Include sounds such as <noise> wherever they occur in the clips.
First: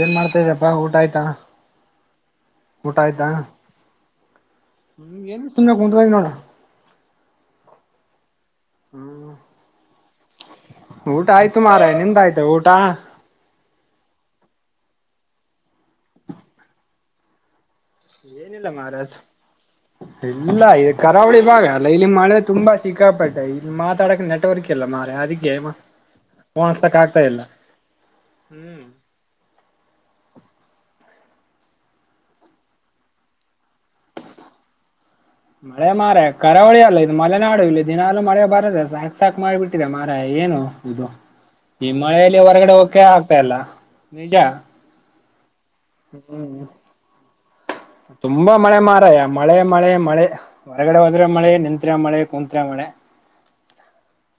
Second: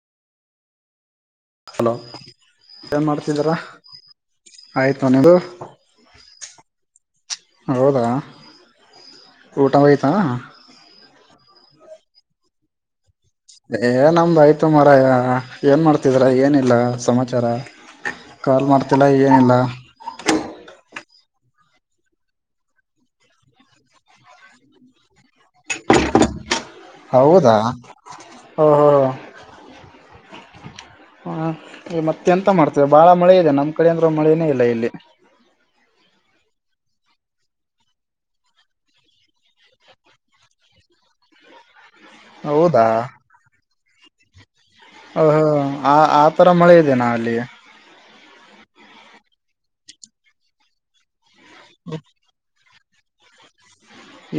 ಏನ್ ಮಾಡ್ತಾ ಇದ್ದಪ್ಪಾ ಊಟ ಆಯ್ತಾ ಹಲೋ ಊಟ ಏನ್ ಆಯ್ತಾ ಮಾಡ್ತಿದ್ದೀರ ಆಯ್ತು ಹ್ಮ್ ನಿನದು ಏನ್ ಸುಮ್ನೆ ಕುಂತ್ಕೊಂಡಿ ನೋಡು ಹೌದಾ ಹ್ಮ್ ಊಟ ಅಯತ ಊಟ ಆಯ್ತು ಮಾರಾಯ ನಿಂದಾಯ್ತು ಊಟ ಏ ನಮ್ದ ಆಯ್ತು ಮರಾಯ ಏನ್ ಮಾಡ್ತಿದ್ರ ಏನಿಲ್ಲ ಸಮಾಚಾರ ಕಾಲ್ ಏನಿಲ್ಲ ಮಾರಾಯ ಮಾಡ್ತಿಲ್ಲ ಏನಿಲ್ಲ ಇಲ್ಲ ಇ ಕರಾವಳಿ ಭಾಗ ಅಲ್ಲ ಇಲ್ಲಿ ಮಳೆ ತುಂಬಾ ಸಿಕ್ಕಾಪಟ್ಟೆ ಇ ಮಾತಾಡಕ್ಕೆ ನೆಟ್ವರ್ಕ್ ಇಲ್ಲಾ ಮಾರಾಯ ಅದಕ್ಕೆ. ಫೋನ್ ಹಚ್ಚಕ್ ಆಗ್ತಾ ಇಲ್ಲ ಹೌದಾ ಓ ಹೋ ಹ್ಮ್ ಹೋ. ಹಾ ಈ ಮತ್ತೆ ಎಂತ ಮಾಡ್ತೀಯ ಬಾಳ ಮಳೆ ಇದೆ ನಮ್ ಕಡೆ ಅಂದ್ರೇ ಮಳೆನೇ ಇಲ್ಲ ಇಲ್ಲಿ. ಮಳೆ ಮಾರಾಯ ಕರಾವಳಿ ಅಲ್ಲ ಇದು ಮಳೆ ನಾಡು ಇಲ್ಲಿ ದಿನಲೂ ಮಳೆ ಬರದೆ ಸಾಕ ಸಾಕ್ ಮಾಡಿಬಿಟ್ಟು. ಇದೆ ಮಾರಯ ಏನು ಇದು. ಹ <inaudible> ಈ ಮಳೆಯಲ್ಲಿ ಹೊರಗಡೆ ಹೋಗಕೆ ಆಗ್ತಾಲ್ಲ ನಿಜ. ಓಹೋ ಆ ಆ ತರ ಹ್ಮ್ ಮಳೆ ಇದೆ ನಾ ಅಲ್ಲಿ. ತುಂಬಾ ಮಳೆ ಮಾರಯ ಮಳೆ ಮಳೆ ಮಳೆ ಹೊರಗಡೆ ಹೋದ್ರೆ ಮಳೆ ನಿತ್ರೆ ಮಳೆ. ಕುಂತ್ರೆ ಮಳೆ.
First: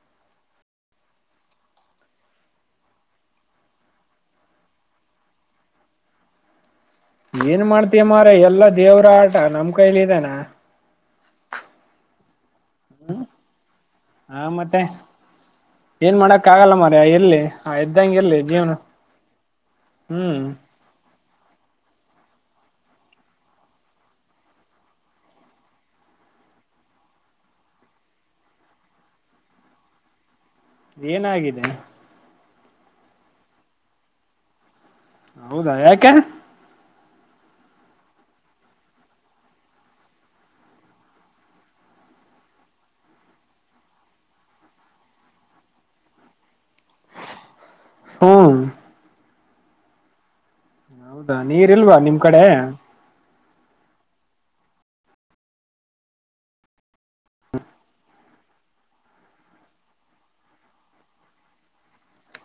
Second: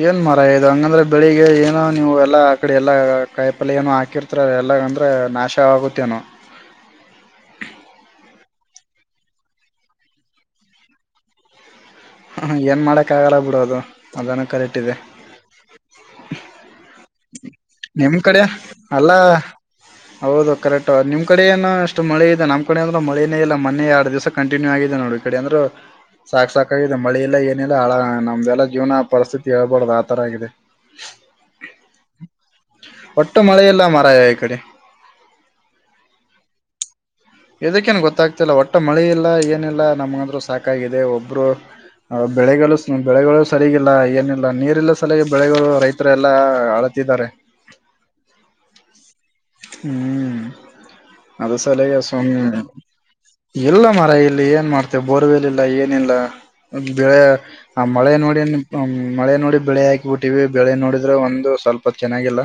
ಏನ್ ಮಾರಾಯ ಇದು ಹಂಗಂದ್ರೆ ಬೆಳಿಗೆ ಏನೋ ನೀವು ಎಲ್ಲಾ ಆ ಕಡೆ ಎಲ್ಲ ಕಾಯಿ ಪಲ್ಯ ಏನೋ ಹಾಕಿರ್. ಹತ್ರ ಎಲ್ಲ ಅಂದ್ರೇ ನಾಶವಗುತ್ತೇನೋ. ಏನ್ ಮಾಡ್ತೀಯ ಮಾರಯ ಎಲ್ಲಾ ದೇವ್ರ ಆಟ ನಮ್ ಕೈಲಿ ಇದಾನ. ಹ ಏನು ಮಾಡೋಕ್ಕಾಗಲ್ಲ ಬಿಡು ಅದು ಹಾ ಅದೇನೋ ಮತ್ತೆ ಕರೆಟ್ಟಿದೆ. ಏನ್ ಮಾಡಕ್ ಆಗಲ್ಲ ಮಾರಾಯ ಇರ್ಲಿ. ಆ ನಿಮ್ ಇದ್ದಂಗ ಇರ್ಲಿ ಕಡೆ ಜೀವನ ಅಲ್ಲ ಹ್ಮ್ ಹೌದು ಕರೆಕ್ಟ್. ನಿಮ್ ಕಡೆ ಏನು ಅಷ್ಟು ಮಳೆ ಇದೆ ನಮ್ಮ ಕಡೆ ಅಂದ್ರೆ ಮಳೆನೇ ಇಲ್ಲ ಮೊನ್ನೆ ಎರಡ್ ದಿವಸ ಕಂಟಿನ್ಯೂ ಆಗಿದೆ ನೋಡು ಈ ಕಡೆ ಅಂದ್ರೆ. ಸಾಕ್ ಸಾಕಾಗಿದೆ ಮಳೆ ಇಲ್ಲ ಏನಿಲ್ಲ ಹಾಳಾಗಿ ನಮ್ದೆಲ್ಲ ಜೀವನ ಪರಿಸ್ಥಿತಿ ಹೇಳ್ಬಾರ್ದ ಆ ತರ ಆಗಿದೆ. ಏನಾಗಿದೆ. ಒಟ್ಟು ಮಳೆಯಿಲ್ಲ ಮಾರಾಯ ಈ ಕಡೆ. ಹೌದಾ ಯಾಕೆ. ಇದಕ್ಕೇನು ಗೊತ್ತಾಗ್ತಿ ಇಲ್ಲ ಒಟ್ಟ ಮಳೆ ಇಲ್ಲ ಏನಿಲ್ಲ ನಮ್ಗಂದ್ರು ಸಾಕಾಗಿದೆ ಒಬ್ರು. ಬೆಳೆಗಳು ಬೆಳೆಗಳು ಸರಿಗಿಲ್ಲ ಏನಿಲ್ಲ ನೀರಿಲ್ಲ ಸಲಾಗಿ ಬೆಳೆಗಳು ರೈತ. ರೈತರೆಲ್ಲಾ ಅಳತಿದ್ದಾರೆ. ಹ್ಮ್. ಹ್ಮ್ ಹೌದಾ ಅದು ನೀರ್ ಸಲುವಾಗಿ ಇಲ್ವಾ ನಿಮ್ ಸ್ವಾಮಿ. ಕಡೆ ಇಲ್ಲ ಮಾರಾಯ ಇಲ್ಲಿ ಏನ್ ಮಾಡತೀಯಾ ಬೋರ್ವೆಲ್ ಇಲ್ಲ ಏನಿಲ್ಲ ಬೆಳೆ. ಆ ಮಳೆ ನೋಡಿ ಮಳೆ ನೋಡಿ ಬೆಳೆ ಹಾಕ್ಬಿಟ್ಟಿವಿ ಬೆಳೆ ನೋಡಿದ್ರೆ ಒಂದು ಸ್ವಲ್ಪ ಚೆನ್ನಾಗಿಲ್ಲ.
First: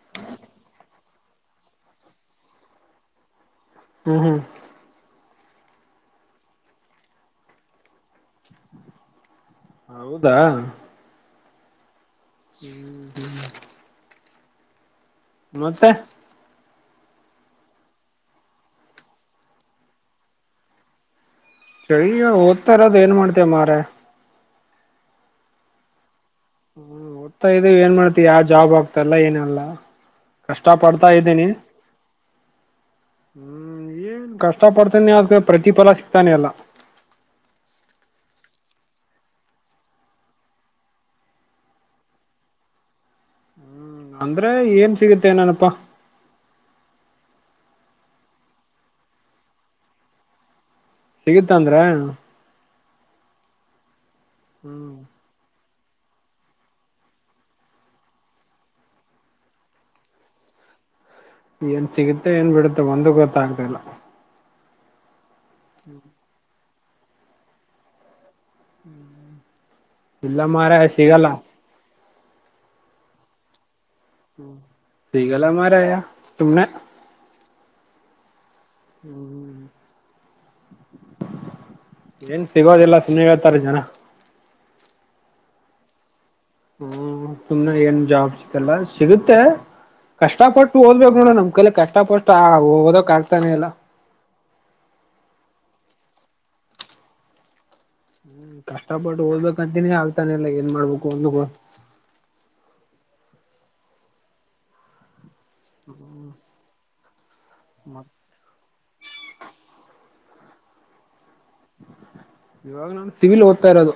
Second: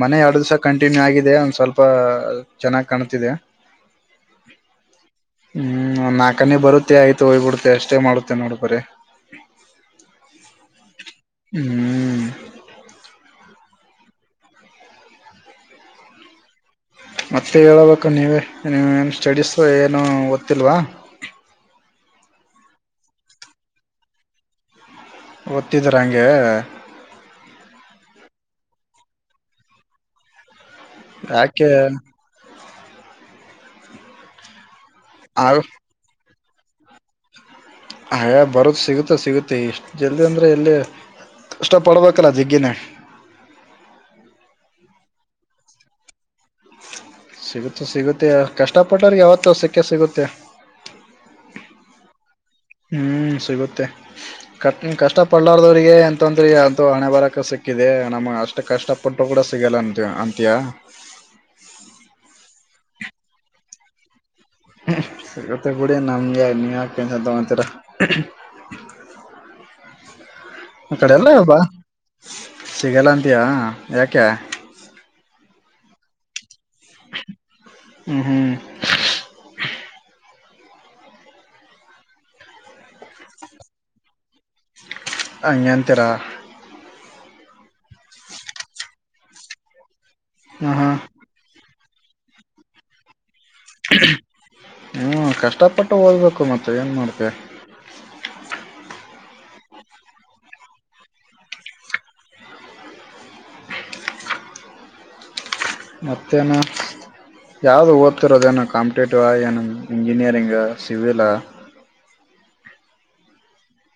ಮೊನ್ನೆ ಎರಡು ದಿವಸ ಕಂಟಿನ್ಯೂ ಆಗಿದೆ ಒಂದ್ ಸ್ವಲ್ಪ ಚೆನ್ನಾಗಿ್ ಕಾಣ್ತಿದೆ. ಹ್ಮ್ ಹ್ಮ್. ಹ್ಮ್ ಒಂದ್ ನಾಲ್ಕ ಹನಿ ಬರುತ್ತೆ ಆಯ್ತು ಹೋಗ್ಬ ಬಿಡುತ್ತೆ ಅಷ್ಟೇ ಮಾಡುತ್ತೆ ನೋಡ್ ಬರೇ. ಹೌದಾ. ಹ್ಮ್. ಹ್ಮ್ ಹ್ಮ್. ಮತ್ತೆ. ಮತ್ತೆ ಹೇಳಬೇಕು ನೀವೇ ನೀವು ಏನು ಸ್ಟಡೀಸ್ ಏನು ಓದ್ತಿಲ್ವಾ. ಹೋಗ್ತಾ ಇರೋದೇ ಏನ್ ಮಾಡತೀಯಾ ಮಾರಾಯ. ಓದತಿದಿರಾ ಹಂಗೆ. ಓದತಾ ಇದೀವಿ ಏನ್ ಮಾಡ್ತಿಯಾ ಯಾವ್ ಜಾಬ್ ಆಗ್ತಲ್ಲ ಏನಿಲ್ಲಾ ಕಷ್ಟ ಪಡ್ತಾಯಿದೀನಿ. ಕಷ್ಟ ಪಡ್ತಾಯಿದೀನಿ ಯಾಕೆ ಹ್ಮ ಏನ್ ಕಷ್ಟ ಪಡ್ತಾಯಿದೀನಿ. ಇನ್ನೂ ಅದಕ್ಕೆ ಪ್ರತಿಫಲ ಸಿಕ್ತಾನೆ ಇಲ್ಲ. ಹಯೇ ಬರುತ್ತೇ ಸಿಗುತ್ತೆ ಸಿಗುತ್ತೆ ಇಷ್ಟು ಜಲ್ದಿ ಅಂದರೆ ಎಲ್ಲಿ ಕಷ್ಟಪಡ್ಬೇಕಲ್ಲ ಜಗ್ಗಿನೇ. ಹ್ಮ್ ಅಂದ್ರೆ ಏನ್ ಸಿಗುತ್ತೆ ಏನೋನಪ್ಪ. ಸಿಗುತ್ತೆ ಸಿಗುತ್ತೆ ಕಷ್ಟ ಪಟ್ಟೋರ್ ಗೆ ಯಾವತ್ತು ಸಿಕ್ಕೇ ಸಿಗುತ್ತೆ. ಸಿಗುತ್ತೆ ಅಂದ್ರ. ಹ್ಮ್ ಸಿಗುತ್ತೆ ಹ್ಮ್ ಕ ಕಷ್ಟ ಪಳ್ಳಾರದವ್ರರಿಗೆ ಎಂತಂದ್ರೆ ಅಂತೂ ಹಣೆ ಬರಕ ಸಿಕ್ಕಿದೆ ನಮ್ಗೆ ಅಷ್ಟ್ ಕಷ್ಟಪಟ್ಟರು ಕೂಡ ಸಿಗಲ್ಲ ಅಂತ್ಯೆಯ ಏನ್ ಸಿಗುತ್ತೆ ಏನ್ ಬಿಡುತ್ತೆ ಒಂದ ಗೊತ್ತಾಗಗ್ತ ಇಲ್ಲ ಸಗತೆ ಬಡಿಯ ನಮ್ಮಗೆ ನೀ ಯಾಕಂತ ತ ಒಂತೀರ ಇಲ್ಲ ಮಾರಾಯ ಅ ಕಡೆ ಸಿಗಲ್ಲ ಎಲ್ಲ ಅಬ ಸಿಗಲ್ಲ ಅಂತಯಾ ಯಾಕ್ಯಾ ಸಿೀಗಲ್ಲ ಮಾರ ತುಮನೆ ಹ್ಮ್ ಹ್ಮ್ ಹ್ಮ್ ಹ್ಮ್ ಏನ್ ಸಿಗೋದಿಲ್ಲ ಸುಮ್ಮನೆ ಹಳ್ತಾರೆ ಜನ ಅಂಗಂತರ ಹ್ಮ ಸುಮ್ನೆ ಏನ್ ಜಾಬ್ ಸಿಕ್ಕಲ್ಲ ಸಿಗುತ್ತೆ ಕಷ್ಟ ಹ್ಮ್ ಪಟ್ಟು ಹ್ಮ್ ಓದ್ಬೇಕು ನೋಡ ನಮ್ ಕಲೆ ಕಷ್ಟ ಪಟ್ಟು ಆ ಓದಕ್ ಆಗ್ತಾನೆಲ್ಲ ಹ್ಮ ಕಷ್ಟಪಟ್ಟು ಓದ್ಬೇಕು ಮತ್ತೆ ಏನ್ ಮಾಡ್ಬೇಕ ಕಷ್ಟಪಟ್ಟು ಓದಬೇಕ ಅಂತಿನನಿ ಆಗ್ತಾನೆ ಇಲ್ಲ ಏನ್ ಮಾಡ್ಬೇಕು ಒಂದ ಮತ್ತೇನು ಯಾವ್ದು ಓಟ್ ಇತ್ತರೋದನ ಕಂಪಿಟೇಟಿವ ಏನು ಇಂಜಿನಿಯರಿಂಗ್ ಸಿಿವಲಾ ಇವಾಗ ನಾು ಸಿಿವಲ್ಓದತಾ ಇರೋದು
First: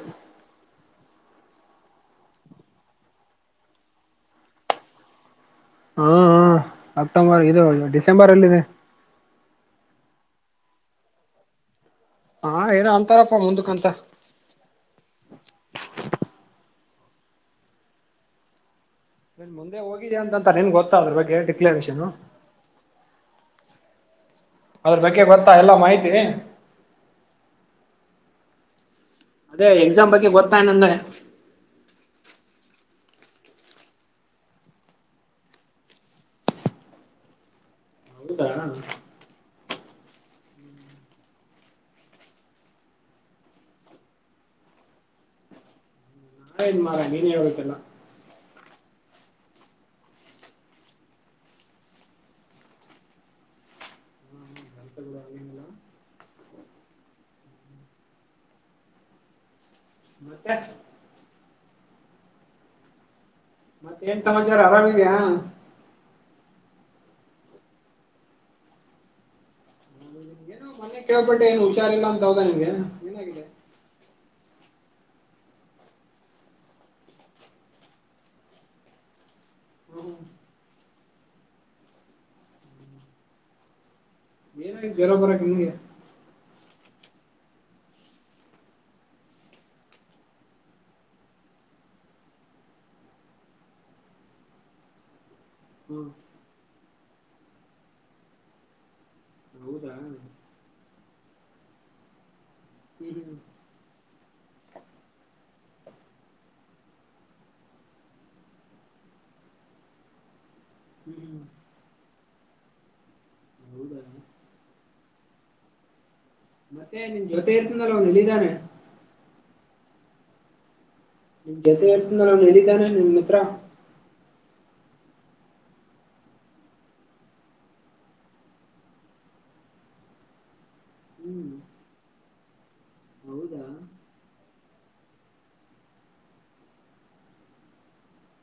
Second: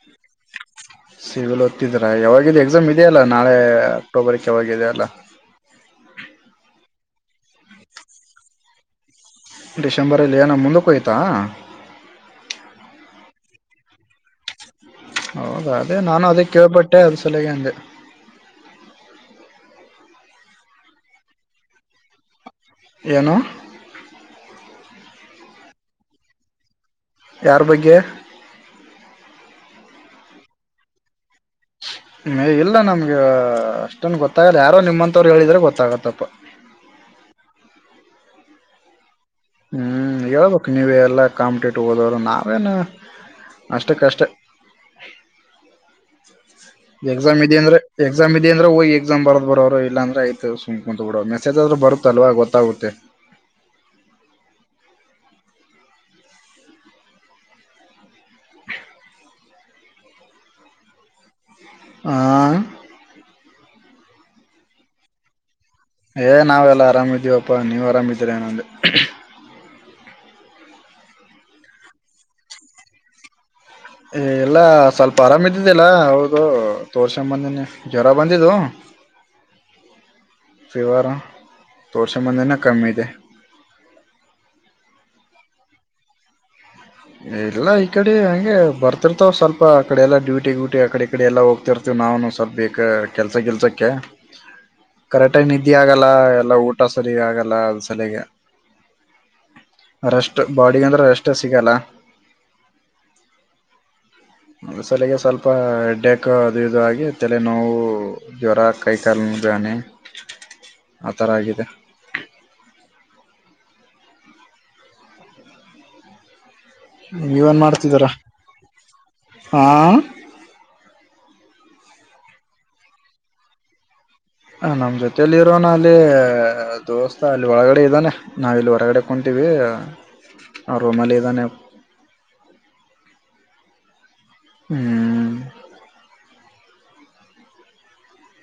ಸಿಲ್ ಹೊತ್ತಿದ್ರಾ ಯಾವಾಗಾಗಿದೆ ಎಕ್ಸಾಮ್ ಇದೆಯಲ್ಲ ನಾಳೆ ಅಕ್ಟೋಬರ್ಕ್ ಯಾವಾಗಿದ ಅಲ್ಲ ಹ್ಮ ಹ ಅಕ್ಟೋಂಬರ್ ಇದು ಡಿಸೆಂಬರ್ ಅಲ್ಲ ಇಿದೆ ಡಿಸೆಂಬರಲ್ಲಿ ಏನ ಮುಂದಕ್ಕೆೋಯ್ತಾ ಹಾ ಏನ ಅಂತಾರಪ್ಪ ಮುಂದಕ್ಂತ ಹೌದಾ ಅದೇ ನಾನು ಅದಕ್ಕೆ ಕೇೇಳಳ್ಬಟ್ಟೆ ಅದ ಸಲಗೆ ಅಂದೆ ನನ್ ಮುಂದೆ ಹೋಗಿದೀಯ ಅಂತ ಅಂತ ನೀನ್ ಗೊತ್ತಾ ಅದ್ರ ಬಗ್ಗೆ ಡಿಕ್ಲೇಷನ್ ಏನು ಅದ್ರ ಬಗ್ಗೆ ಗೊತ್ತಾ ಎಲ್ಲಾ ಮಾಹಿತಿ ಯಾರ ಬಗ್ಗೆ ಅದೇ ಎಕ್ಸಾಮ್ ಬಗ್ಗೆ ಗೊತ್ತತಾಯನಂದೆ ಹ್ಮ ಇಲ್ಲ ನಮ್ಗೆ ಅಷ್ಟೊನ್ ಗೊತ್ತಾಗಲ್ಲ ಯಾರೋ ನಿಮ್ಮಂತವ್ರು ಹೇಳಿದ್ರೆ ಗೊತ್ತಾಗತ್ತಪ್ಪ ಅಗೆ ಬ ಹ್ಞೂ ಹೇಳ್ಬೇಕು ನೀವ ಎಲ್ಲ ಕಾಂಪಿಟೇಟಿವ್ ಹೋದೋ್ರು ನಾವೇನು ಅಷ್ಟಕ್ಕಷ್ಟೇ ಮಾರ ನೀನೇ ಎಕ್ಸಾಮ್ ಇದೆ ಹೇಳ್ಬೇಕಲ್ಲ ಅಂದ್ರೆ ಎಕ್ಸಾಮ್ ಇದದೆ ಅ್ರೆ ಹೋಗಿ ಎಕ್ಸಾಮ ಬೋ ಬರೋರು ಇಲ್ಲ ಅ್ರ ಆಯತುಮ್ ಕುಂತ್ ಬಿಡ ಮೆಸೇಜ್ ಆದ್ರ ಬರುತ್ತಲ್ವ ಗೊತ್ತಾಗುತ್ತೆ <inaudible> ಮತ್ತ ಹಾ ಮತ್ತೇನ್ ಸಮಚಾರ ಆರಾಮಿದೆಯಾ ಏ ನಾವೆಲ್ಲ ಆರಾಮಿದಿವವಪ್ಪಾ ನೀವ್ ಆರಾಮಿದೀರನೊಂದು ಏನ ಮನೆಗ್ ಕೇಳ್ಬಟ್ಟ ಏನು ಹುಷಾರ್ಿಲ್ಲ ಅಂತ ಹ್ದ ನಿಮಗೆ ಏನಾಗಿದೆ ಎಲ್ಲ ಸ್ವಲ್ಪ ಆರಾಮ ಇದ್ದಿದ್ದಿಲ್ಲ ಹೌದು ತೋರ್ಸಂಬಂದಿನೇ ಜ್ವರ ಬಂದಿದ್ದ ಹ್ಮ್ ಸವಾರ ೋಡಸೆ ಮಂದೆ ನ ಕಮ್ಮಿ ಇದೆ ಏನ ಬರೋ ಬರಕ ನಿಂಗೆ ಎಲ್ಲ ಈ ಕಡೆ ಹಗೆ ಬರ್ತಿರ್ತಾವ ಸ್ವಲ್ಪ ಅ ಕಡೆ ಎಲ್ಲ ಡ್ಯೂಟಿ ಗ್ಯೂಟಿ ಆ ಕಡೆ ಕಡೆ ಎಲ್ಲ ಹೋಗ್ತಿರ್ತಾವ ನಾ ಸ್ವಲ್ಪ ಬ ಕೆಲ್ಸ ಕೆಲ್ಸಕ್ಕೆ ಕರೆಕ್ಟ್ ಇದ ಆಗಲ್ಲ ಹ್ಮ್ ಎಲ್ಲ ಊಟ ಸಲಿಗೆ ಆಗಲ್ಲ ಅದ್ ಸಲಗೆ ಹೌದಾ ಹ್ಮ್ ಅರಷ್ಟು ಬಾಡಿಗೆ ಅಂದ್ರೆ ರೆಸ್ಟೇ ಸಿಗಲ್ಲ ಹ್ಮ ಹ್ಮ ಮಸಲೆಗೆ ಸ್ವಲ್ಪ ಹೆಡ್ಡ್ಯಾಕು ಅದು ಇದು ಆಗಿ ತಲೆ ನೋವು ಜ್ವರ ಕೈ ಕಾಲ್ ಬಾಣೆ ಹ್ಮ್ ಆಥರ ಆಗಿದೆ ಹೌದ ಮತ್ತೆ ನಿನ್ ಜೊತೆ ಇರ್ತನ್ರ ಅವ್ನು ನಿಲ್ಲಿದ್ದಾನೆ ಹಾಂ ನಿಮ್ ಜೊತೆ ಇರ್ತನ ಅವ್ನು ಹೇಳಿದ್ದಾನೆ ನಿಮ ಹತ್ರ ಹಂ ನಮ್ಮ ಜೊತೆಯಲ್ಲಿ ಇರೋನ ಅಲ್ಲಿ ದೋಸ್ತಾ ಅಲ್ಲಿ ಒಳಗಡೆ ಇದ್ದಾನೆ ನಾಾವಿಲ್ಲಿ ಹೊರಗಡೆ ಕುಂತೀವಿ ಆ ರೂಮಲ್ಲಿ ಇದದಾನ ಹ್ಮ್ ಹೌದಾ ಹ್ಮ್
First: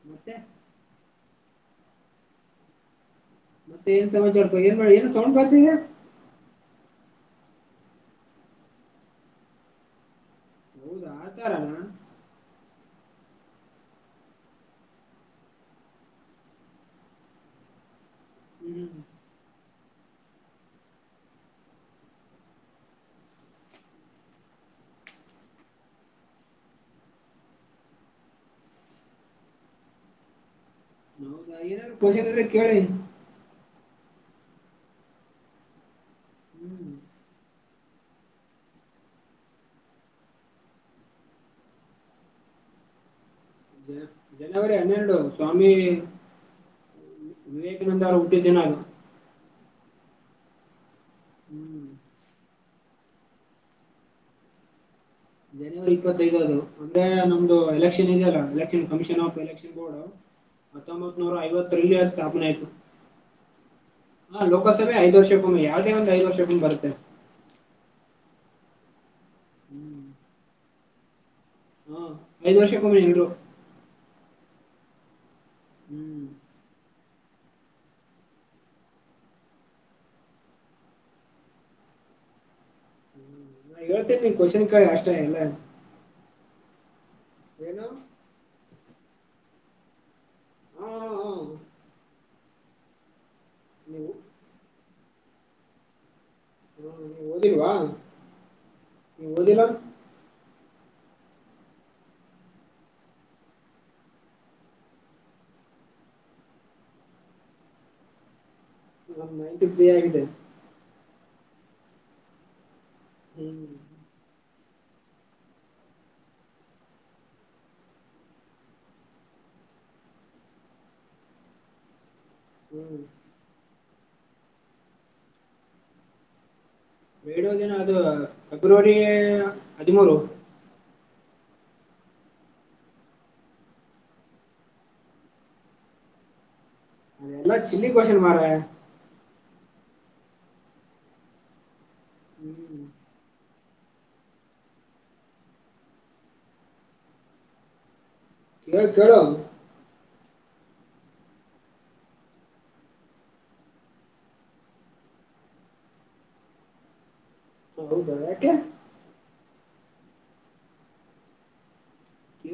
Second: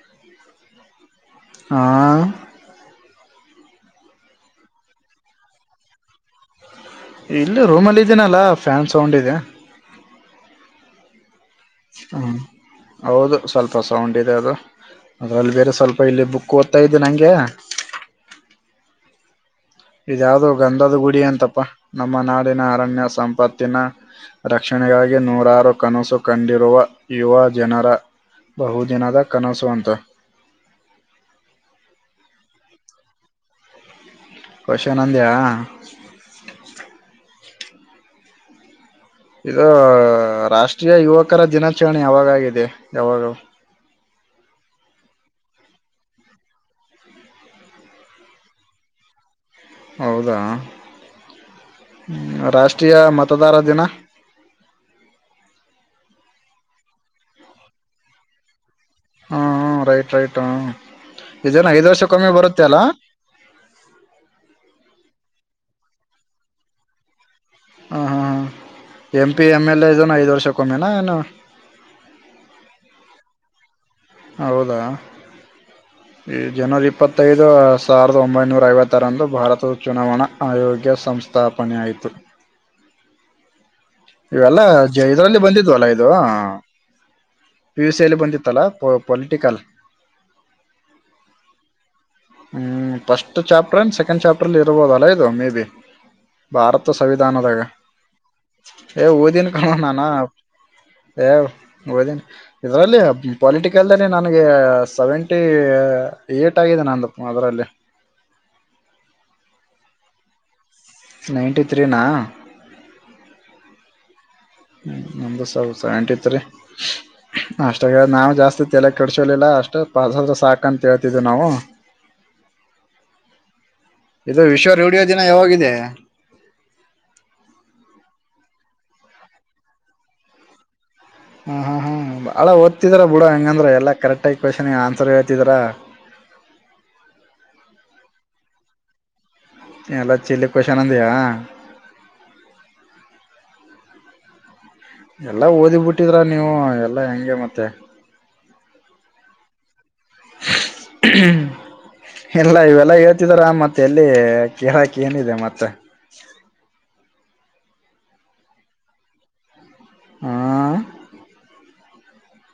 ಮತ್ತೆ ಹಾ ಏನ್ ಸಮ ಸ್ವಲ್ಪ ಏ ಮಾಡಿ ಏ ತಗೊಂಡ್ ಬಾತದೆ ಇಲ್ಲಿ ರೂಮಲ್ಲಿ ಇದೀನಲ್ಲ ಫ್ಯಾನ್ ಸೌಂಡ್ ಇದೆ ಹೌದಾ ಆ ತಾರಲ್ಲ ಹ್ಮ್ ಹೌದು ಸ್ವಲ್ಪ ಸೌಂಡ್ ಇದೆ ಅದು ಅದರಲ್ಲಿ ಬೇರೆ ಸ್ವಲ್ಪ ಇಲ್ಲಿ ಬುಕ್ ಓದ್ತ ಇದ್ದು ನನಗೆ ಹ್ಮ್ ಇದ ಯಾವ್ದೋ ಗಂಧದ ಗುಡಿ ಅಂತಪಾ ನಮ್ಮ ನಾಡಿನ ಅರಣ್ಯ ಸಂಪತ್ತಿನ ರಕ್ಷಣೆಗಾಗಿ ನೂರಾರು ಕನಸು ಕಂಡಿರುವ ಯುವ ಜನರ ಬಹು ದಿನದ ಕನಸು ಅಂತ ಹೌದಾ ಏನಾದ್ರರು ಪಷನಾದ್ರೆ ಕೇಳಿ ಷ ನಂದ್ಯಾ ಹ್ಮ್ ಇದು ರಾಷ್ಟ್ರೀಯ ಯುವಕರ ದಿನಾಚರಣೆ ಯಾವಾಗಾಗಿದೆ ಯಾವಾಗ ಜನವರಿ ಹನ್ನೆರಡು ಸ್ವಾಮಿ ವೇಗನಂದಾರು ಹುಟ್ಟಿದಿದ್ದನ ಹೌದಾ ಹ್ಮ್ ಹ ರಾಷ್ಟ್ರೀಯ ಮತದಾರ ದಿನ ಜನವರಿ ಇಪ್ಪತ್ತೈದದು ಅಂದ್ರೆ ನಮ್ದು ಎಲೆಕ್ಷನ್ ಇದೆೆಯಲ್ಲ ಎಲೆಕ್ಷನ್ ಕಮಿಷನ್ ಆಫ್ ಹ ಎಲೆಕ್ಷನ್ ಬೋರ್ಡ್ ರೈಟ್ ರೈಟ್ ಹ ಮತ್ತೊಂಬತ್ ನೂರ ಇದನ್ ಐವತ್ತ ಐದ್ ವರ್ಷಕ್ಕೊಮ್ಮೆ ಸ್ಥಾಪನೆ ಬರುತ್ತೆ ಆಿತು ಅಲ್ಲ ಹಾ ಲೋಕಸಭ ಐದ ವರ್ಷೂಮಿಾವ್ರಿಗೆ ಒಂದು ಐದು ವರ್ಷೂಮಿ ಬರುತ್ತೆ ಹ ಹಾ ಹ M P M L A ಇದನು ಐ್ ವರ್ಷಕ್ಕೊಮ್ಮೆನಾ ಏನು ಹ್ಮ ಐದು ವರ್ಷಕ್ಕಮ್ಮನ್ರು ಹೌದಾ ಹ್ಮ್ ಇದು ಜನವರಿ ಇಪ್ಪತ್ತೈದು ಸಾವಿರದ ಒಂಬೈನೂರ ಐವತ್ತಾರಂದು ಭಾರತ ಚುನಾವಣಾ ಆಯೋಗ್ಯ ಸಂಸ್ಥೆ ಸ್ಥಾಪನೆ ಆಯಿತು ಹೇಳ್ತೇ ಇವೆಲ್ಲಾ ಜ ಇದ್ರಲ್ಲಿ ಬಂದಿದ್ವಲ್ಲ ಇದು ಪಿ ಏನು ಯು ಸಿ ಅಲ್ಲಿ ಬಂದಿತ್ತಲ್ಲಾ ಪ ಪೊಲಿಟಿಕಲ್ ಹಾ ಹಾ ಹಾ ಹ್ಮ್ ಫಸ್ಟ್ ಚಾಪ್ಟರ್ ಎನ್ ನೀವು ಸೆಕೆಂಡ್ ಚಾಪ್ಟರ್ ಲ್ಲಿಯೇ ಇರ್ಬೋದು ಅಲಾ ಇದು ಮೇ ಬಿ ಹ್ಮ ಭಾರತ ನೀವು ಸಂವಿಧಾನದಾಗ ಓದಿಲ್ವಾ ಏ ನೀವು ಓದಿನ ಓದಿಲ್ಲ ಕಾಣೋ ನಾನು ಯ ಓದಿನಿ ಇದರಲ್ಲಿ ಪೊಲಿಟಿಕಲ್ಲೇ ನನಗೆ ಸೆವೆಂಟಿ ಏಟ್ ಆಗಿದೆ ನಂದು ಮದಲ್ಲ್ ಅಲೇ ನಮ್ಮ ನೈಟ್ ಫ್ರೀ ಆಗಿದ್ದೆ ನೈನ್ಟಿ ತ್ರೀನಾ ಹುಂ ಹುಂ ನಂಬ ಸ ಸೈಂಟತ್ರಿ ಅಷ್ಟರಾಗ ನಾವು ಜಾಸ್ತಿ ತಲೆ ಕಡಸಲಿಲ್ಲ ಅಷ್ಟೇ ಪಾರ್ಸಲ್ದೆ ಸಾಕಂತ ಹೇಳ್ತಿದ್ದವು ನಾವು <inaudible> ಹುಂ ಇದು ವಿಶ್ವ ರೇಡಿಯೋ ದಿನ ಯಾವಾಗಿದೆ ರೇಡಿಯೋ ದಿನ ಅದು ಫೆಬ್ರವರಿ ಗೇ ಹದಿಮೂರು ಹಾ ಹಾ ಹಂ ಬಹಳ ಓದ್ತೀರ ಬುಡು ಹಂಗಂದ್ರೆ ಎಲ್ಲಾ ಕರೆಕ್ಟಾಗಿ ಕೋಶ್ನ ಗೆ ಆನ್ಸರ್ ಹೇಳ್ತಿದ್ದರ್ ಅವೇಲಾ ಚಿಲ್ಲಿ ಕೊಶ್ನ್ ಮಾರಾಯಾ ಎಲ್ಲಾ ಚಿಲ್ಲಿ ಕೋಶ್ನಂದಯಾ ಹುಂ ಎಲ್ಲಾ ಓದಿಬಿಟ್ಟಿದ್ರ ನೀವು ಎಲ್ಲಾ ಹೆಂಗೆ ಮತ್ತೆ <unintelligible> ಕೇಳು ಹುಂ ಇಲ್ಲ ಇವೆಲ್ಲ ಹೇಳ್ತಿದಾರಾ ಮತ್ತೆ ಎಲ್ಲಿ ಕಿಳಾಕ ಏನಿದೆ ಮತ್ <unintelligible> ಹಾ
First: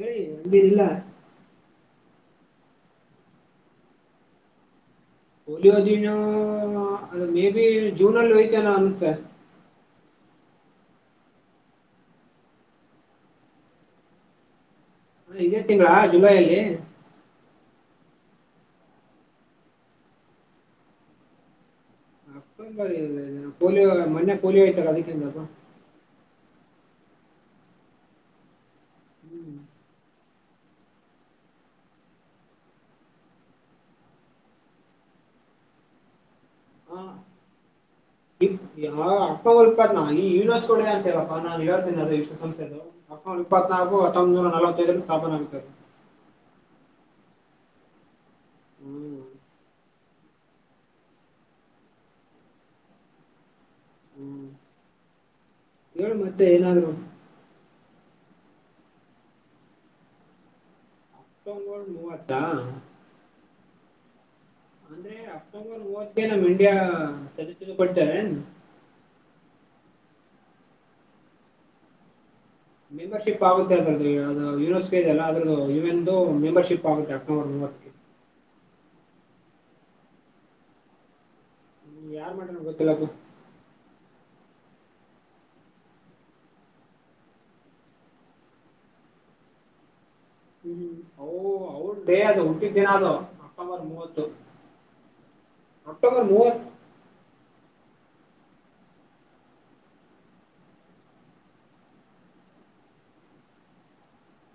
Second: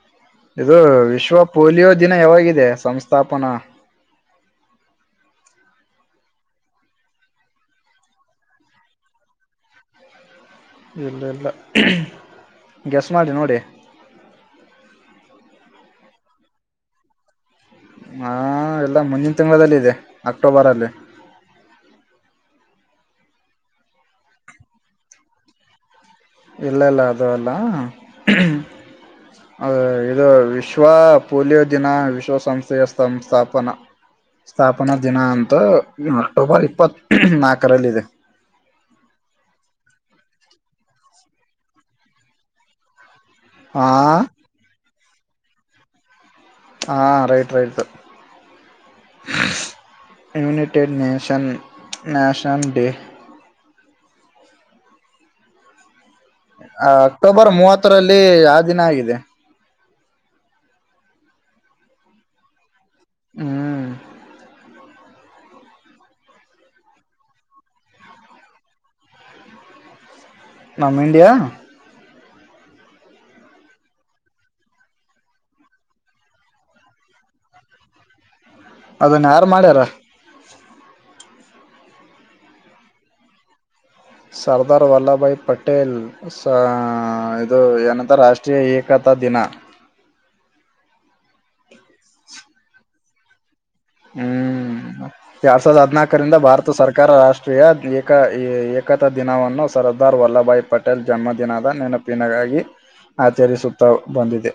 ಹೇಳಿ ಇದು ವಿಶ್ವ ಪೋಲಿಯೋ ದಿನ ಯಾವಾಗಿದೆ ವಿಶ್ವ ಸಂಸ್ಥಾಪನಾ ಪೋಲಿಯೋ ದಿನಾ ಮೇಬಿ ಜೂನ್ ಅಲ್ಲಿ ಐಯತೆನೆ ಅನ್ಂತೆೆ ಇಲ್ಲಾ ಇಲ್ಲಾ ಗೆಸ್ ಮಾಡಿ ನೋಡಿ ಇದೇ ತಿಂಗಳಾ ಜುಲೈ ಅಲ್ಲಿ ಹಾ ಇಲ್ಲಾ ಮುಂದಿನ ತಿಂಗಳಲ್ಲಿದೆ ಅಕ್ಟೋಬರಲ್ಲಿ ಅಕ್ಟೊಬರಾ ಇ ಪೋಲಿಯೋ ಮೊನ್ನೆ ಪೋಲಿಯೋ ಐತಾಲಾ ಅದಕ್ಕಿಂತಪ್ಪ ಇಲ್ಲಾ ಇಲ್ಲಾ ಅದು ಅಲ್ಲಾ ಹ್ಮ್ ಅ ಇದು ವಿಶ್ವ ಪೋಲಿಯೋ ದಿನಾ ವಿಶ್ವಸಂಸ್ಥೆಯ ಸಂಸ್ಥಾಪನಾ. ಸ್ಥಾಪನಾ ದಿನಾ ಅಂತಾ ಅಕ್ಟೋಬರ್ ಇಪ್ಪತ್ತು ನಾಲ್ಕರಲ್ಲಿ ಇದೆ ಇ ಯಾವ ಅಕ್ಟೋಬರ್ ನಾ ಯುವಿನಸ್ ಕೋಡೆ ಅಂತಲ್ಲಪ್ಪಾ ನಾನು ಹೇಳ್ತೇನಿ ಅದು ಇಷ್ಟು ಸಂಸ್ಥೆದು ಅಕ್ಟೋಬರ್ ಇಪ್ಪತ್ ಹಾ ನಾಲ್ಕುಹತ್ತೊಂಬತನೂರಾ ನಲವತ್ತೈದರಲ್ಲಿ ಸ್ಥಾಪನೆ ಆಗಿದೇ ಹಾ ರೈಟ್ ರೈಟ್ ಹ್ಮ್ ಯುನೈಟೆಡ್ ನೇಷನ್ ನ್ಯಾಷನಲ್ ಡೇ ಹುಂ ಹೇಳ ಮತ್ತೆ ಆ ಏನಾದ್ರೂ ಅಕ್ಟೋಬರ್ ಮೂವತ್ತರಲ್ಲಿ ಯಾ ದಿನಾ ಆಗಿದೆ ಅಕ್ಟೋಬರ್ ಮೂವತ್ತಾ ಹುಂ ಅಂದ್ರೆ ಅಕ್ಟೋಬರ್ ಮೂವತ್ತ ನಮ್ ಇಂಡಿಯಾ <unintelligible> ಕೊಡ್ತೇವೆ ನಮ್ಮ ಇಂಡಿಯಾ ಮೆಂಬರ್ಶಿಪ್ ಆಗುತ್ತೆ ಅ ಸರ್ ಅದು ಯನ ಎಲ್ಲ ಅದ್ರೂ ಇ ಎನ್ ಮೆಂಬರ್ಶಿಪ್ ಆಗುತ್ತೆ ಅಕ್ಟೋರ್ ಮೂವತ್ತು ಅದನ್ನ ಯಾರು ಮಾಡ್ಯಾರ ನೀ್ ಯಾರ್ ಮಾಡಣ ಗೊತ್ತಿಲ್ಲಪ್ಪ ಸರ್ದಾರ್ ವಲ್ಲಲಭ ಬಾಯ್ ಪಟೇಲ್ ಸ ಇದು ಏನಂತ ರಾಷ್ಟ್ರೀಯ ಏಕತಾ ದಿನ ಹ್ಮ ಅವ ಡೇ ಅದು ಹುಟ್ಟಿದ್ದೇನ ಅದು ಅಪ್ಪ ಹ್ಮ್ ಎರಡ್ ಸಾವಿರದ ಅಕ್ಟೋಬರ್ ಹದ್ನಾಲ್ಕರಿಂದ ಮೂವತ್ ಭಾರತ ಸರ್ಕಾರ ರಾಷ್ಟ್ರ ಯ್ ಏಕ ಏಕತಾ ದಿನವನ್ನು ಸರ್ದಾರ್ ವಲ್ಲಭ ಭಾಯ್ ಪಟೇಲ್ ಜನ್ಮದಿನದ ನೆನಪಿನಗಾಗಿ ಆಚರಿಸುತ್ತಾ ಬಂದಿದೆ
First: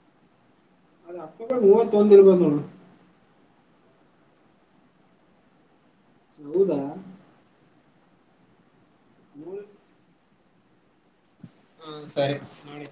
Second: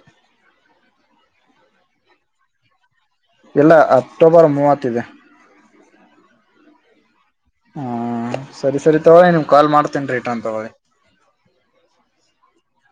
ಅದ ಅಕ್ಕಬ ಮೂವತೊಂದಿರ್ಬಂದೋು ಇಲ್ಲ ಅಕ್ಟೋಬರ್ ಮೂವತ್ತ ಇದೆ ಹೌದಾ ಹ್ಮ ಸರಿ ಸರಿ ತಗೋೊಳ್ಳಿ ನಿಮ್ ನೋಡ್ ಕಾಲ್ ಮಾಡ್ತೇನ್ ರೀ ಟಾನ್ ತಗೋಳಿ ಹಾ ಸರಿ ನೋಿ